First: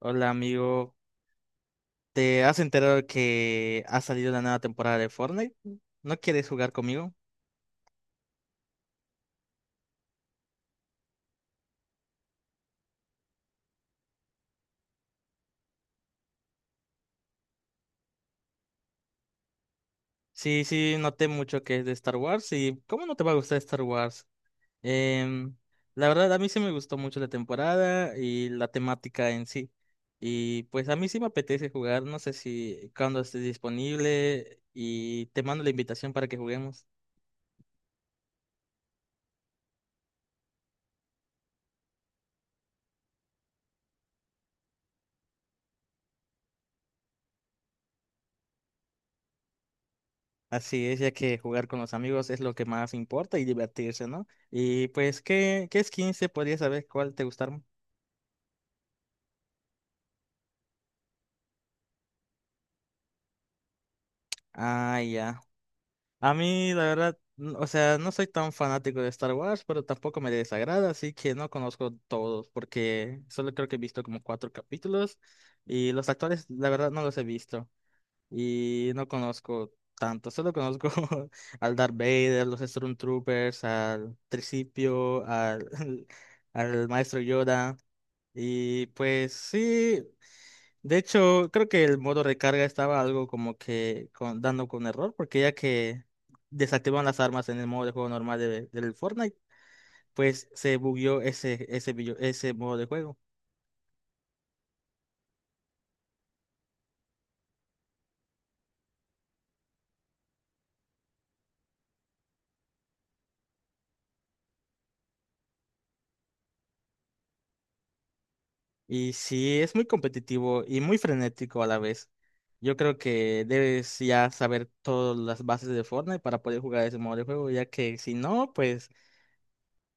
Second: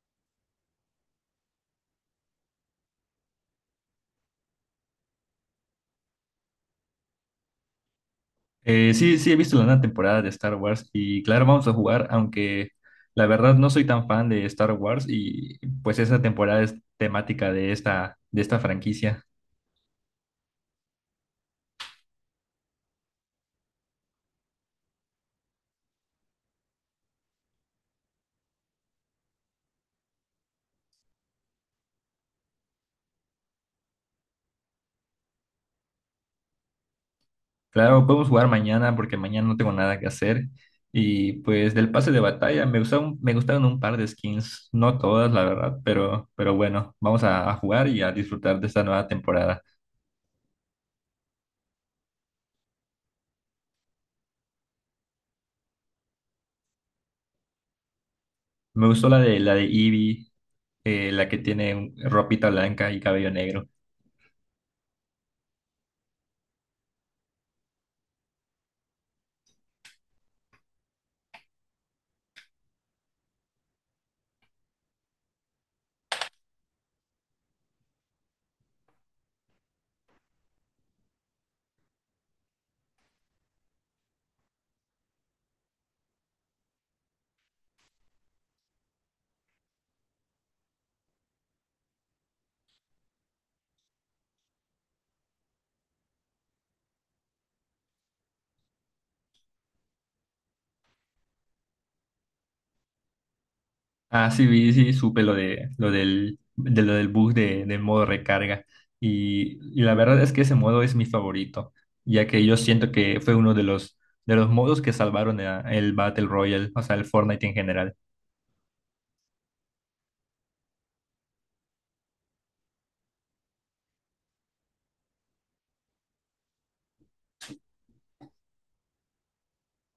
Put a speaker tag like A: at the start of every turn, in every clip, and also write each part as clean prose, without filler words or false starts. A: Hola amigo, ¿te has enterado que ha salido la nueva temporada de Fortnite? ¿No quieres jugar conmigo?
B: Sí, sí, he visto la nueva temporada de Star Wars y claro, vamos a jugar, aunque la verdad no soy tan fan de Star Wars y pues esa temporada es temática de esta franquicia.
A: Sí, sí, noté mucho que es de Star Wars y ¿cómo no te va a gustar Star Wars? Em, la verdad, a mí sí me gustó mucho la temporada y la temática en sí. Y pues a mí sí me apetece jugar, no sé si cuando estés disponible y te mando la invitación para que juguemos.
B: Claro, podemos jugar mañana porque mañana no tengo nada que hacer y pues del pase de batalla me gustaron un par de skins, no todas la verdad, pero bueno, vamos a jugar y a disfrutar de esta nueva temporada.
A: Así es, ya que jugar con los amigos es lo que más importa y divertirse, ¿no? Y pues, ¿qué skins se podría saber cuál te gustaron?
B: Me gustó la de Eevee, la que tiene ropita blanca y cabello negro.
A: Ah, ya. A mí, la verdad, o sea, no soy tan fanático de Star Wars, pero tampoco me desagrada, así que no conozco todos, porque solo creo que he visto como cuatro capítulos y los actores, la verdad, no los he visto y no conozco tanto, solo conozco al Darth Vader, los Stormtroopers, al Tricipio, al maestro Yoda. Y pues sí, de hecho, creo que el modo recarga estaba algo como que dando con error, porque ya que desactivan las armas en el modo de juego normal del Fortnite, pues se bugueó ese modo de juego.
B: Ah, sí, vi, sí, supe lo del bug del modo recarga. Y la verdad es que ese modo es mi favorito, ya que yo siento que fue uno de los modos que salvaron el Battle Royale, o sea, el Fortnite en general.
A: Y sí, es muy competitivo y muy frenético a la vez. Yo creo que debes ya saber todas las bases de Fortnite para poder jugar ese modo de juego, ya que si no, pues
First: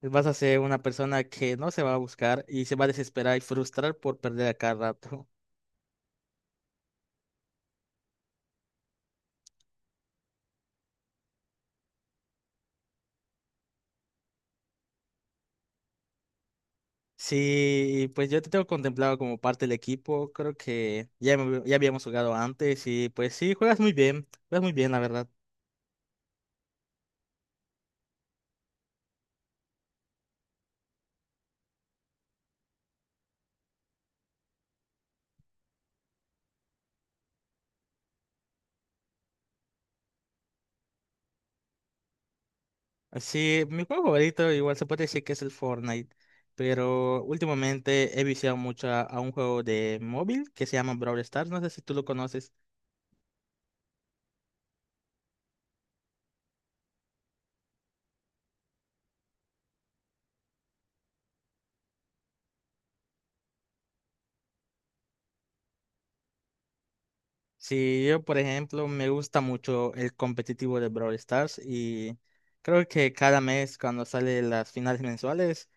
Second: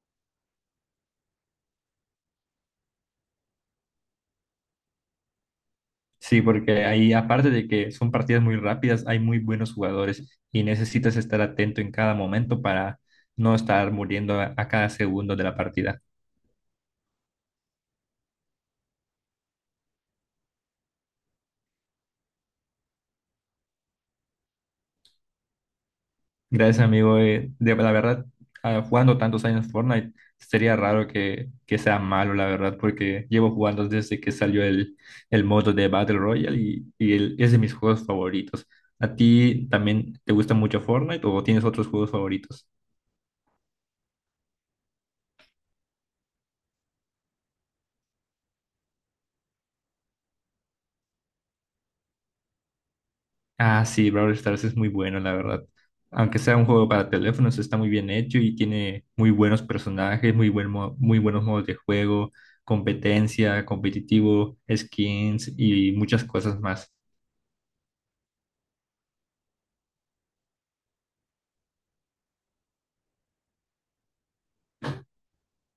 A: vas a ser una persona que no se va a buscar y se va a desesperar y frustrar por perder a cada rato.
B: Sí, porque ahí, aparte de que son partidas muy rápidas, hay muy buenos jugadores y necesitas estar atento en cada momento para no estar muriendo a cada segundo de la partida.
A: Sí, pues yo te tengo contemplado como parte del equipo, creo que ya, ya habíamos jugado antes y pues sí, juegas muy bien, la verdad.
B: Gracias, amigo. La verdad, jugando tantos años Fortnite, sería raro que sea malo, la verdad, porque llevo jugando desde que salió el modo de Battle Royale y es de mis juegos favoritos. ¿A ti también te gusta mucho Fortnite o tienes otros juegos favoritos?
A: Sí, mi juego favorito igual se puede decir que es el Fortnite, pero últimamente he viciado mucho a un juego de móvil que se llama Brawl Stars, no sé si tú lo conoces.
B: Ah, sí, Brawl Stars es muy bueno, la verdad. Aunque sea un juego para teléfonos, está muy bien hecho y tiene muy buenos personajes, muy buenos modos de juego, competencia, competitivo, skins y muchas cosas más.
A: Sí, yo por ejemplo me gusta mucho el competitivo de Brawl Stars y creo que cada mes cuando salen las finales mensuales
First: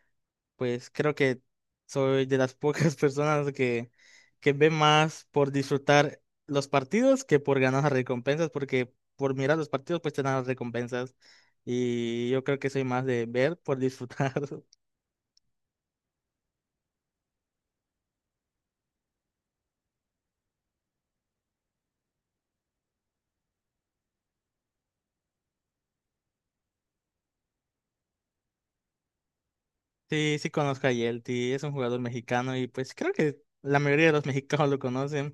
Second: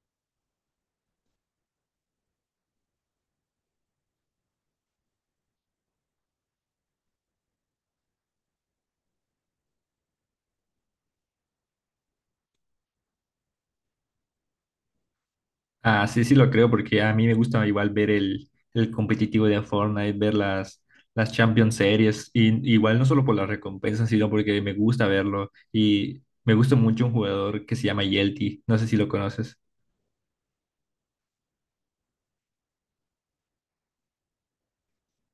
A: pues creo que soy de las pocas personas que ve más por disfrutar los partidos que por ganar las recompensas, porque por mirar los partidos pues te dan las recompensas. Y yo creo que soy más de ver por disfrutar.
B: Ah, sí, sí lo creo, porque a mí me gusta igual ver el competitivo de Fortnite, ver las Champions Series, y igual no solo por las recompensas, sino porque me gusta verlo, y me gusta mucho un jugador que se llama Yelty, no sé si lo conoces.
A: Sí, sí conozco a Yelty, es un jugador mexicano y pues creo que la mayoría de los mexicanos lo conocen.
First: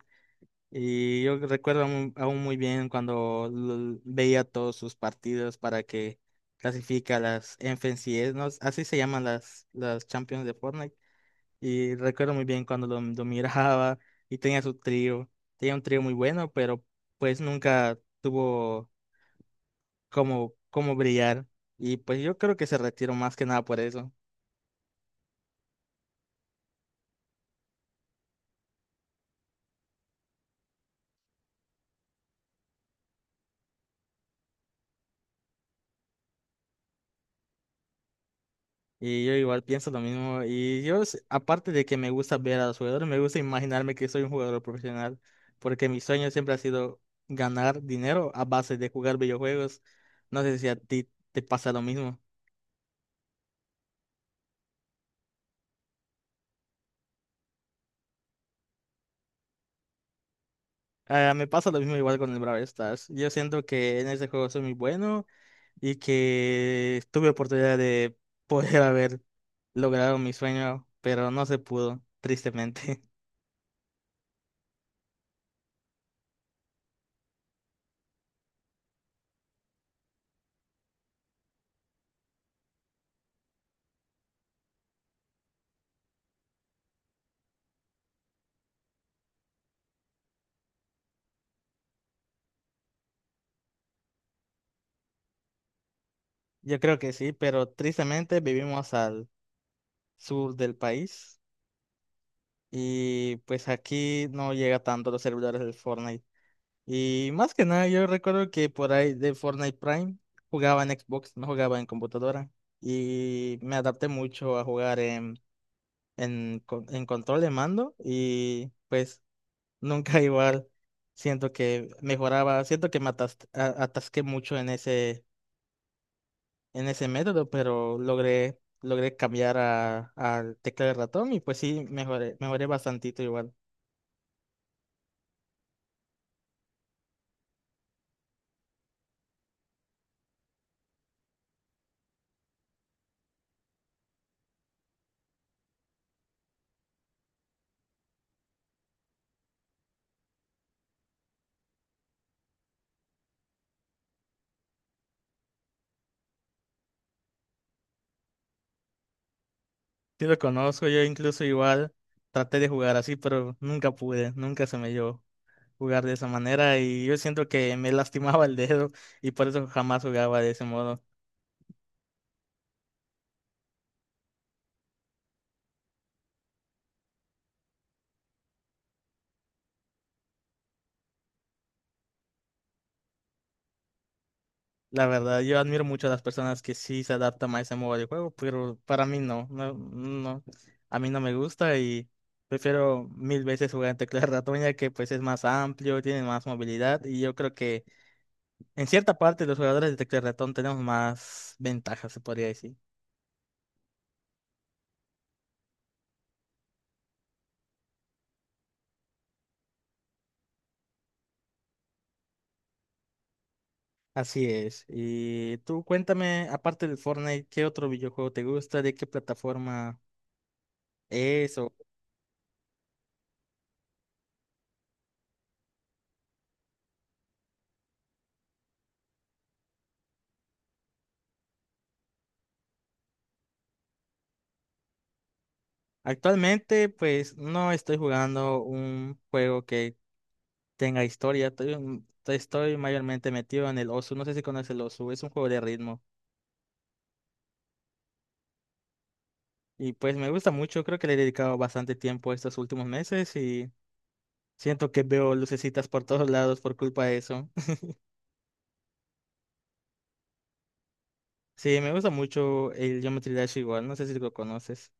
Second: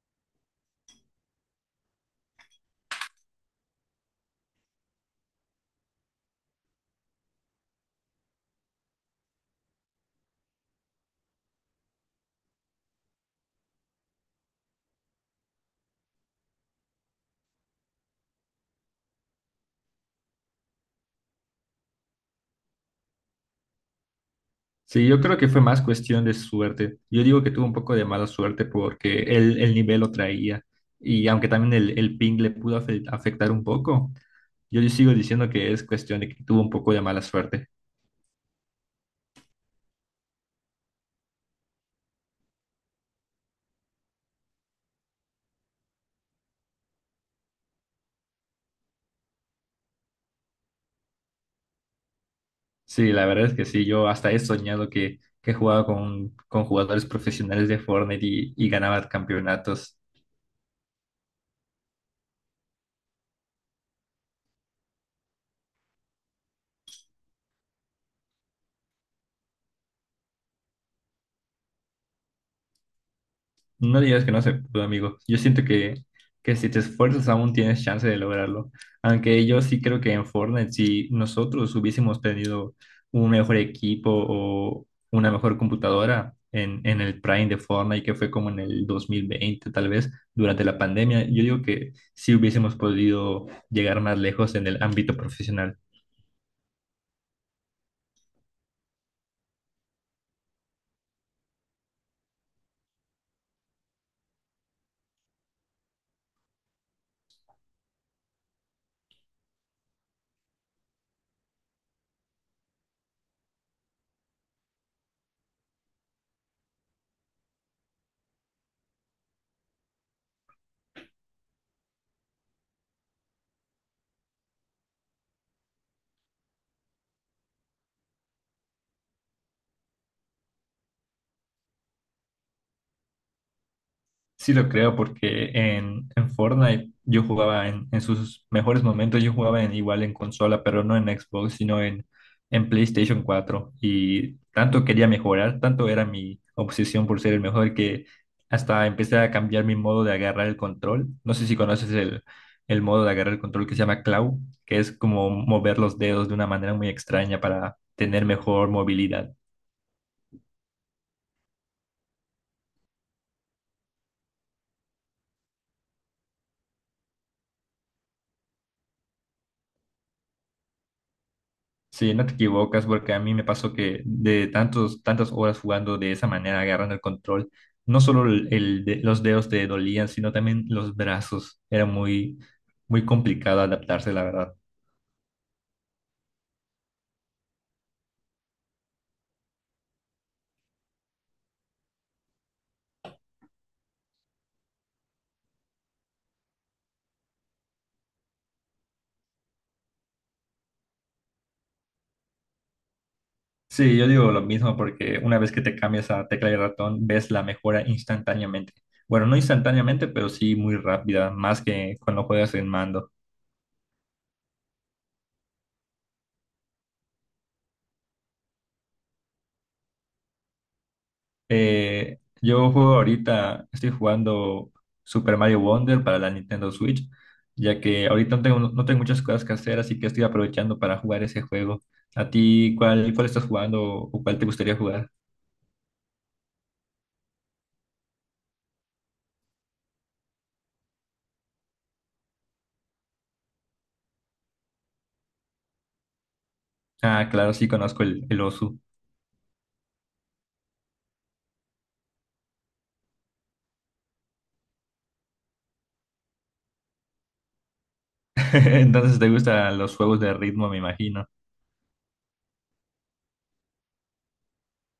A: Y yo recuerdo aún muy bien cuando veía todos sus partidos para que clasifica a las FNCS, ¿no? Así se llaman las Champions de Fortnite. Y recuerdo muy bien cuando lo miraba y tenía su trío. Tenía un trío muy bueno, pero pues nunca tuvo como brillar. Y pues yo creo que se retiró más que nada por eso.
B: Sí, yo creo que fue más cuestión de suerte. Yo digo que tuvo un poco de mala suerte porque el nivel lo traía, y aunque también el ping le pudo afectar un poco, yo sigo diciendo que es cuestión de que tuvo un poco de mala suerte.
A: Y yo igual pienso lo mismo. Y yo, aparte de que me gusta ver a los jugadores, me gusta imaginarme que soy un jugador profesional, porque mi sueño siempre ha sido ganar dinero a base de jugar videojuegos. No sé si a ti te pasa lo mismo.
B: Sí, la verdad es que sí, yo hasta he soñado que jugaba con jugadores profesionales de Fortnite y ganaba campeonatos.
A: Ah, me pasa lo mismo igual con el Brawl Stars. Yo siento que en ese juego soy muy bueno y que tuve oportunidad de poder haber logrado mi sueño, pero no se pudo, tristemente.
B: No digas que no se pudo, amigo. Yo siento que si te esfuerzas aún tienes chance de lograrlo. Aunque yo sí creo que en Fortnite, si nosotros hubiésemos tenido un mejor equipo o una mejor computadora en el Prime de Fortnite, que fue como en el 2020, tal vez, durante la pandemia, yo digo que sí hubiésemos podido llegar más lejos en el ámbito profesional.
A: Yo creo que sí, pero tristemente vivimos al sur del país y pues aquí no llega tanto a los servidores del Fortnite. Y más que nada, yo recuerdo que por ahí de Fortnite Prime jugaba en Xbox, no jugaba en computadora. Y me adapté mucho a jugar en, en control de mando y pues nunca igual. Siento que mejoraba, siento que atasqué mucho en en ese método, pero logré cambiar al teclado de ratón y pues sí, mejoré bastantito igual.
B: Sí lo creo porque en Fortnite yo jugaba en sus mejores momentos, yo jugaba igual en consola, pero no en Xbox, sino en PlayStation 4. Y tanto quería mejorar, tanto era mi obsesión por ser el mejor que hasta empecé a cambiar mi modo de agarrar el control. No sé si conoces el modo de agarrar el control que se llama claw, que es como mover los dedos de una manera muy extraña para tener mejor movilidad.
A: Sí lo conozco, yo incluso igual traté de jugar así, pero nunca pude, nunca se me dio jugar de esa manera y yo siento que me lastimaba el dedo y por eso jamás jugaba de ese modo.
B: Sí, no te equivocas porque a mí me pasó que de tantas horas jugando de esa manera, agarrando el control, no solo los dedos te dolían, sino también los brazos. Era muy complicado adaptarse, la verdad.
A: La verdad, yo admiro mucho a las personas que sí se adaptan a ese modo de juego, pero para mí no, no, no, a mí no me gusta y prefiero mil veces jugar en tecla de ratón ya que pues es más amplio, tiene más movilidad y yo creo que en cierta parte los jugadores de tecla de ratón tenemos más ventajas, se podría decir.
B: Sí, yo digo lo mismo porque una vez que te cambias a tecla y ratón, ves la mejora instantáneamente. Bueno, no instantáneamente, pero sí muy rápida, más que cuando juegas en mando.
A: Así es. Y tú cuéntame, aparte del Fortnite, ¿qué otro videojuego te gusta? ¿De qué plataforma es? O...
B: Yo juego ahorita, estoy jugando Super Mario Wonder para la Nintendo Switch, ya que ahorita no tengo muchas cosas que hacer, así que estoy aprovechando para jugar ese juego. ¿A ti cuál estás jugando o cuál te gustaría jugar?
A: Actualmente, pues no estoy jugando un juego que tenga historia. Estoy, estoy mayormente metido en el Osu. No sé si conoces el Osu, es un juego de ritmo.
B: Ah, claro, sí conozco el Osu.
A: Y pues me gusta mucho, creo que le he dedicado bastante tiempo estos últimos meses y siento que veo lucecitas por todos lados por culpa de eso.
B: Entonces te gustan los juegos de ritmo, me imagino.
A: Sí, me gusta mucho el Geometry Dash igual, no sé si lo conoces.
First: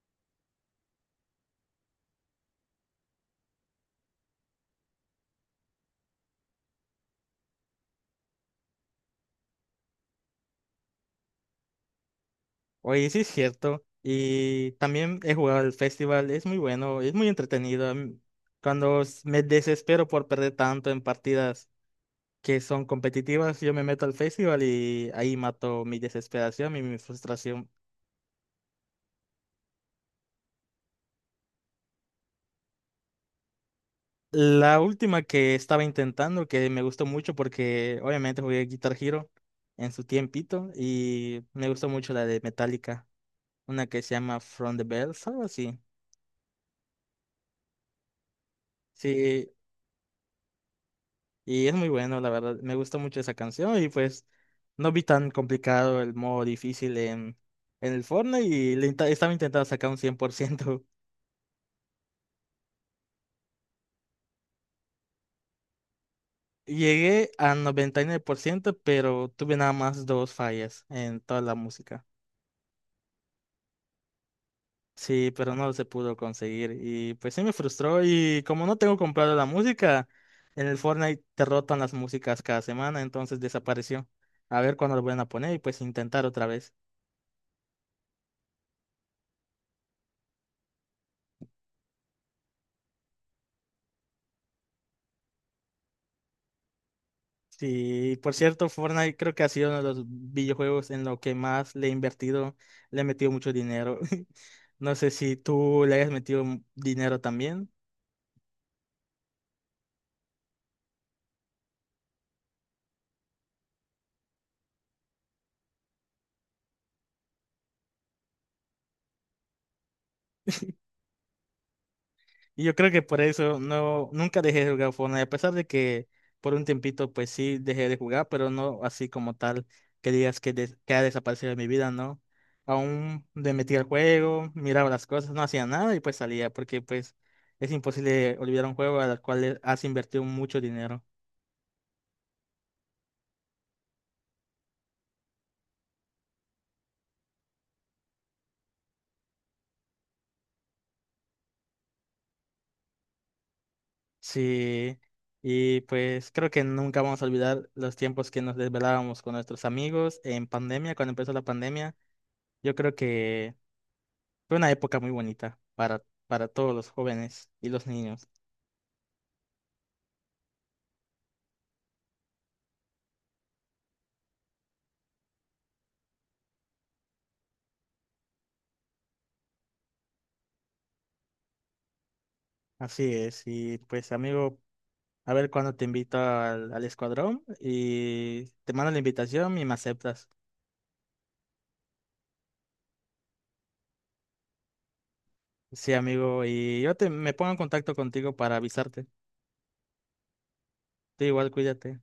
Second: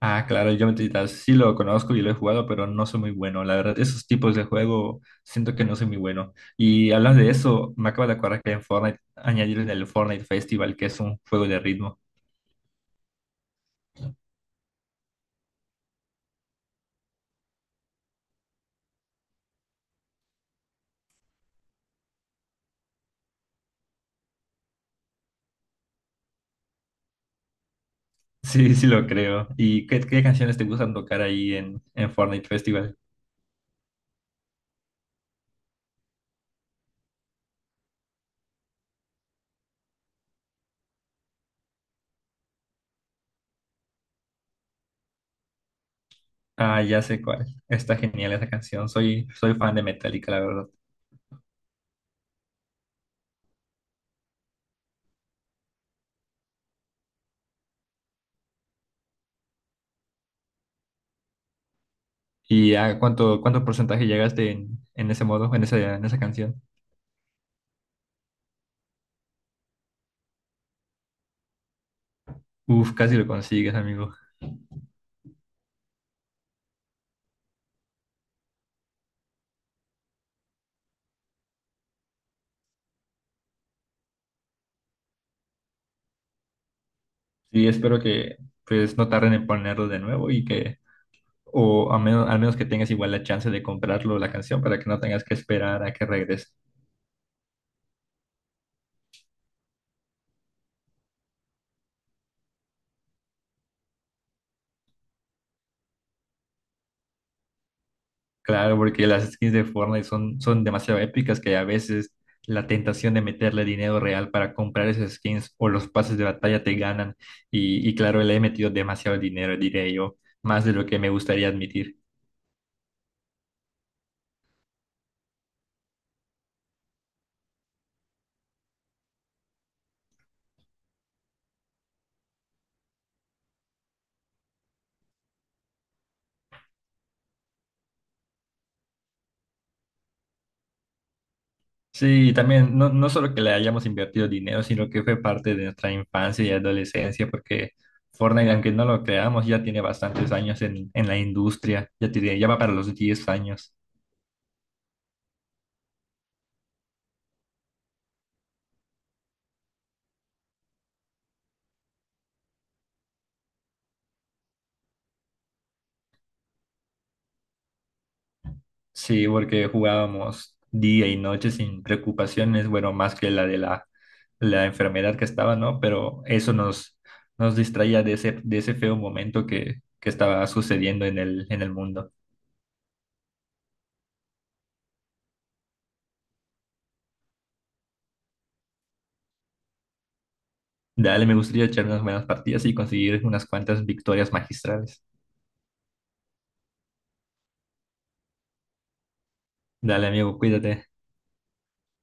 B: Ah, claro, el Geometry Dash sí lo conozco y lo he jugado, pero no soy muy bueno. La verdad, esos tipos de juego siento que no soy muy bueno. Y hablando de eso, me acabo de acordar que en Fortnite añadieron el Fortnite Festival, que es un juego de ritmo.
A: Oye, sí es cierto. Y también he jugado al festival, es muy bueno, es muy entretenido. A cuando me desespero por perder tanto en partidas que son competitivas, yo me meto al festival y ahí mato mi desesperación y mi frustración.
B: Sí, sí lo creo. ¿Y qué canciones te gustan tocar ahí en Fortnite Festival?
A: La última que estaba intentando, que me gustó mucho porque obviamente jugué Guitar Hero en su tiempito y me gustó mucho la de Metallica, una que se llama From the Bells, algo así.
B: Ah, ya sé cuál. Está genial esa canción.
A: Sí,
B: Soy fan de Metallica, la verdad.
A: y es muy bueno, la verdad. Me gusta mucho esa canción y pues no vi tan complicado el modo difícil en el Fortnite y estaba intentando sacar un 100%.
B: ¿Y a cuánto porcentaje llegaste en ese modo, en esa canción?
A: Llegué a 99% pero tuve nada más dos fallas en toda la música.
B: Uf, casi lo consigues, amigo.
A: Sí, pero no se pudo conseguir y pues sí me frustró y como no tengo comprado la música, en el Fortnite te rotan las músicas cada semana, entonces desapareció. A ver cuándo lo vuelven a poner y pues intentar otra vez.
B: Sí, espero que pues no tarden en ponerlo de nuevo y que, o a menos, al menos que tengas igual la chance de comprarlo la canción para que no tengas que esperar a que regrese.
A: Sí, por cierto, Fortnite creo que ha sido uno de los videojuegos en lo que más le he invertido, le he metido mucho dinero. No sé si tú le hayas metido dinero también.
B: Claro, porque las skins de Fortnite son demasiado épicas que a veces la tentación de meterle dinero real para comprar esas skins o los pases de batalla te ganan. Y claro, le he metido demasiado dinero, diré yo, más de lo que me gustaría admitir.
A: Y yo creo que por eso no, nunca dejé de jugar Fortnite, a pesar de que por un tiempito pues sí dejé de jugar, pero no así como tal que digas que, que ha desaparecido de mi vida, ¿no? Aún le metía al juego, miraba las cosas, no hacía nada y pues salía, porque pues es imposible olvidar un juego al cual le has invertido mucho dinero.
B: Sí, también no solo que le hayamos invertido dinero, sino que fue parte de nuestra infancia y adolescencia, porque Fortnite, aunque no lo creamos, ya tiene bastantes años en la industria, ya va para los 10 años.
A: Sí, y pues creo que nunca vamos a olvidar los tiempos que nos desvelábamos con nuestros amigos en pandemia, cuando empezó la pandemia. Yo creo que fue una época muy bonita para todos los jóvenes y los niños.
B: Sí, porque jugábamos día y noche sin preocupaciones, bueno, más que la de la enfermedad que estaba, ¿no? Pero eso nos distraía de de ese feo momento que estaba sucediendo en el mundo.
A: Así es, y pues amigo, a ver cuándo te invito al, al escuadrón y te mando la invitación y me aceptas.
B: Dale, me gustaría echar unas buenas partidas y conseguir unas cuantas victorias magistrales.
A: Sí, amigo, y yo me pongo en contacto contigo para avisarte.
B: Dale, amigo, cuídate.
A: Tú igual, cuídate.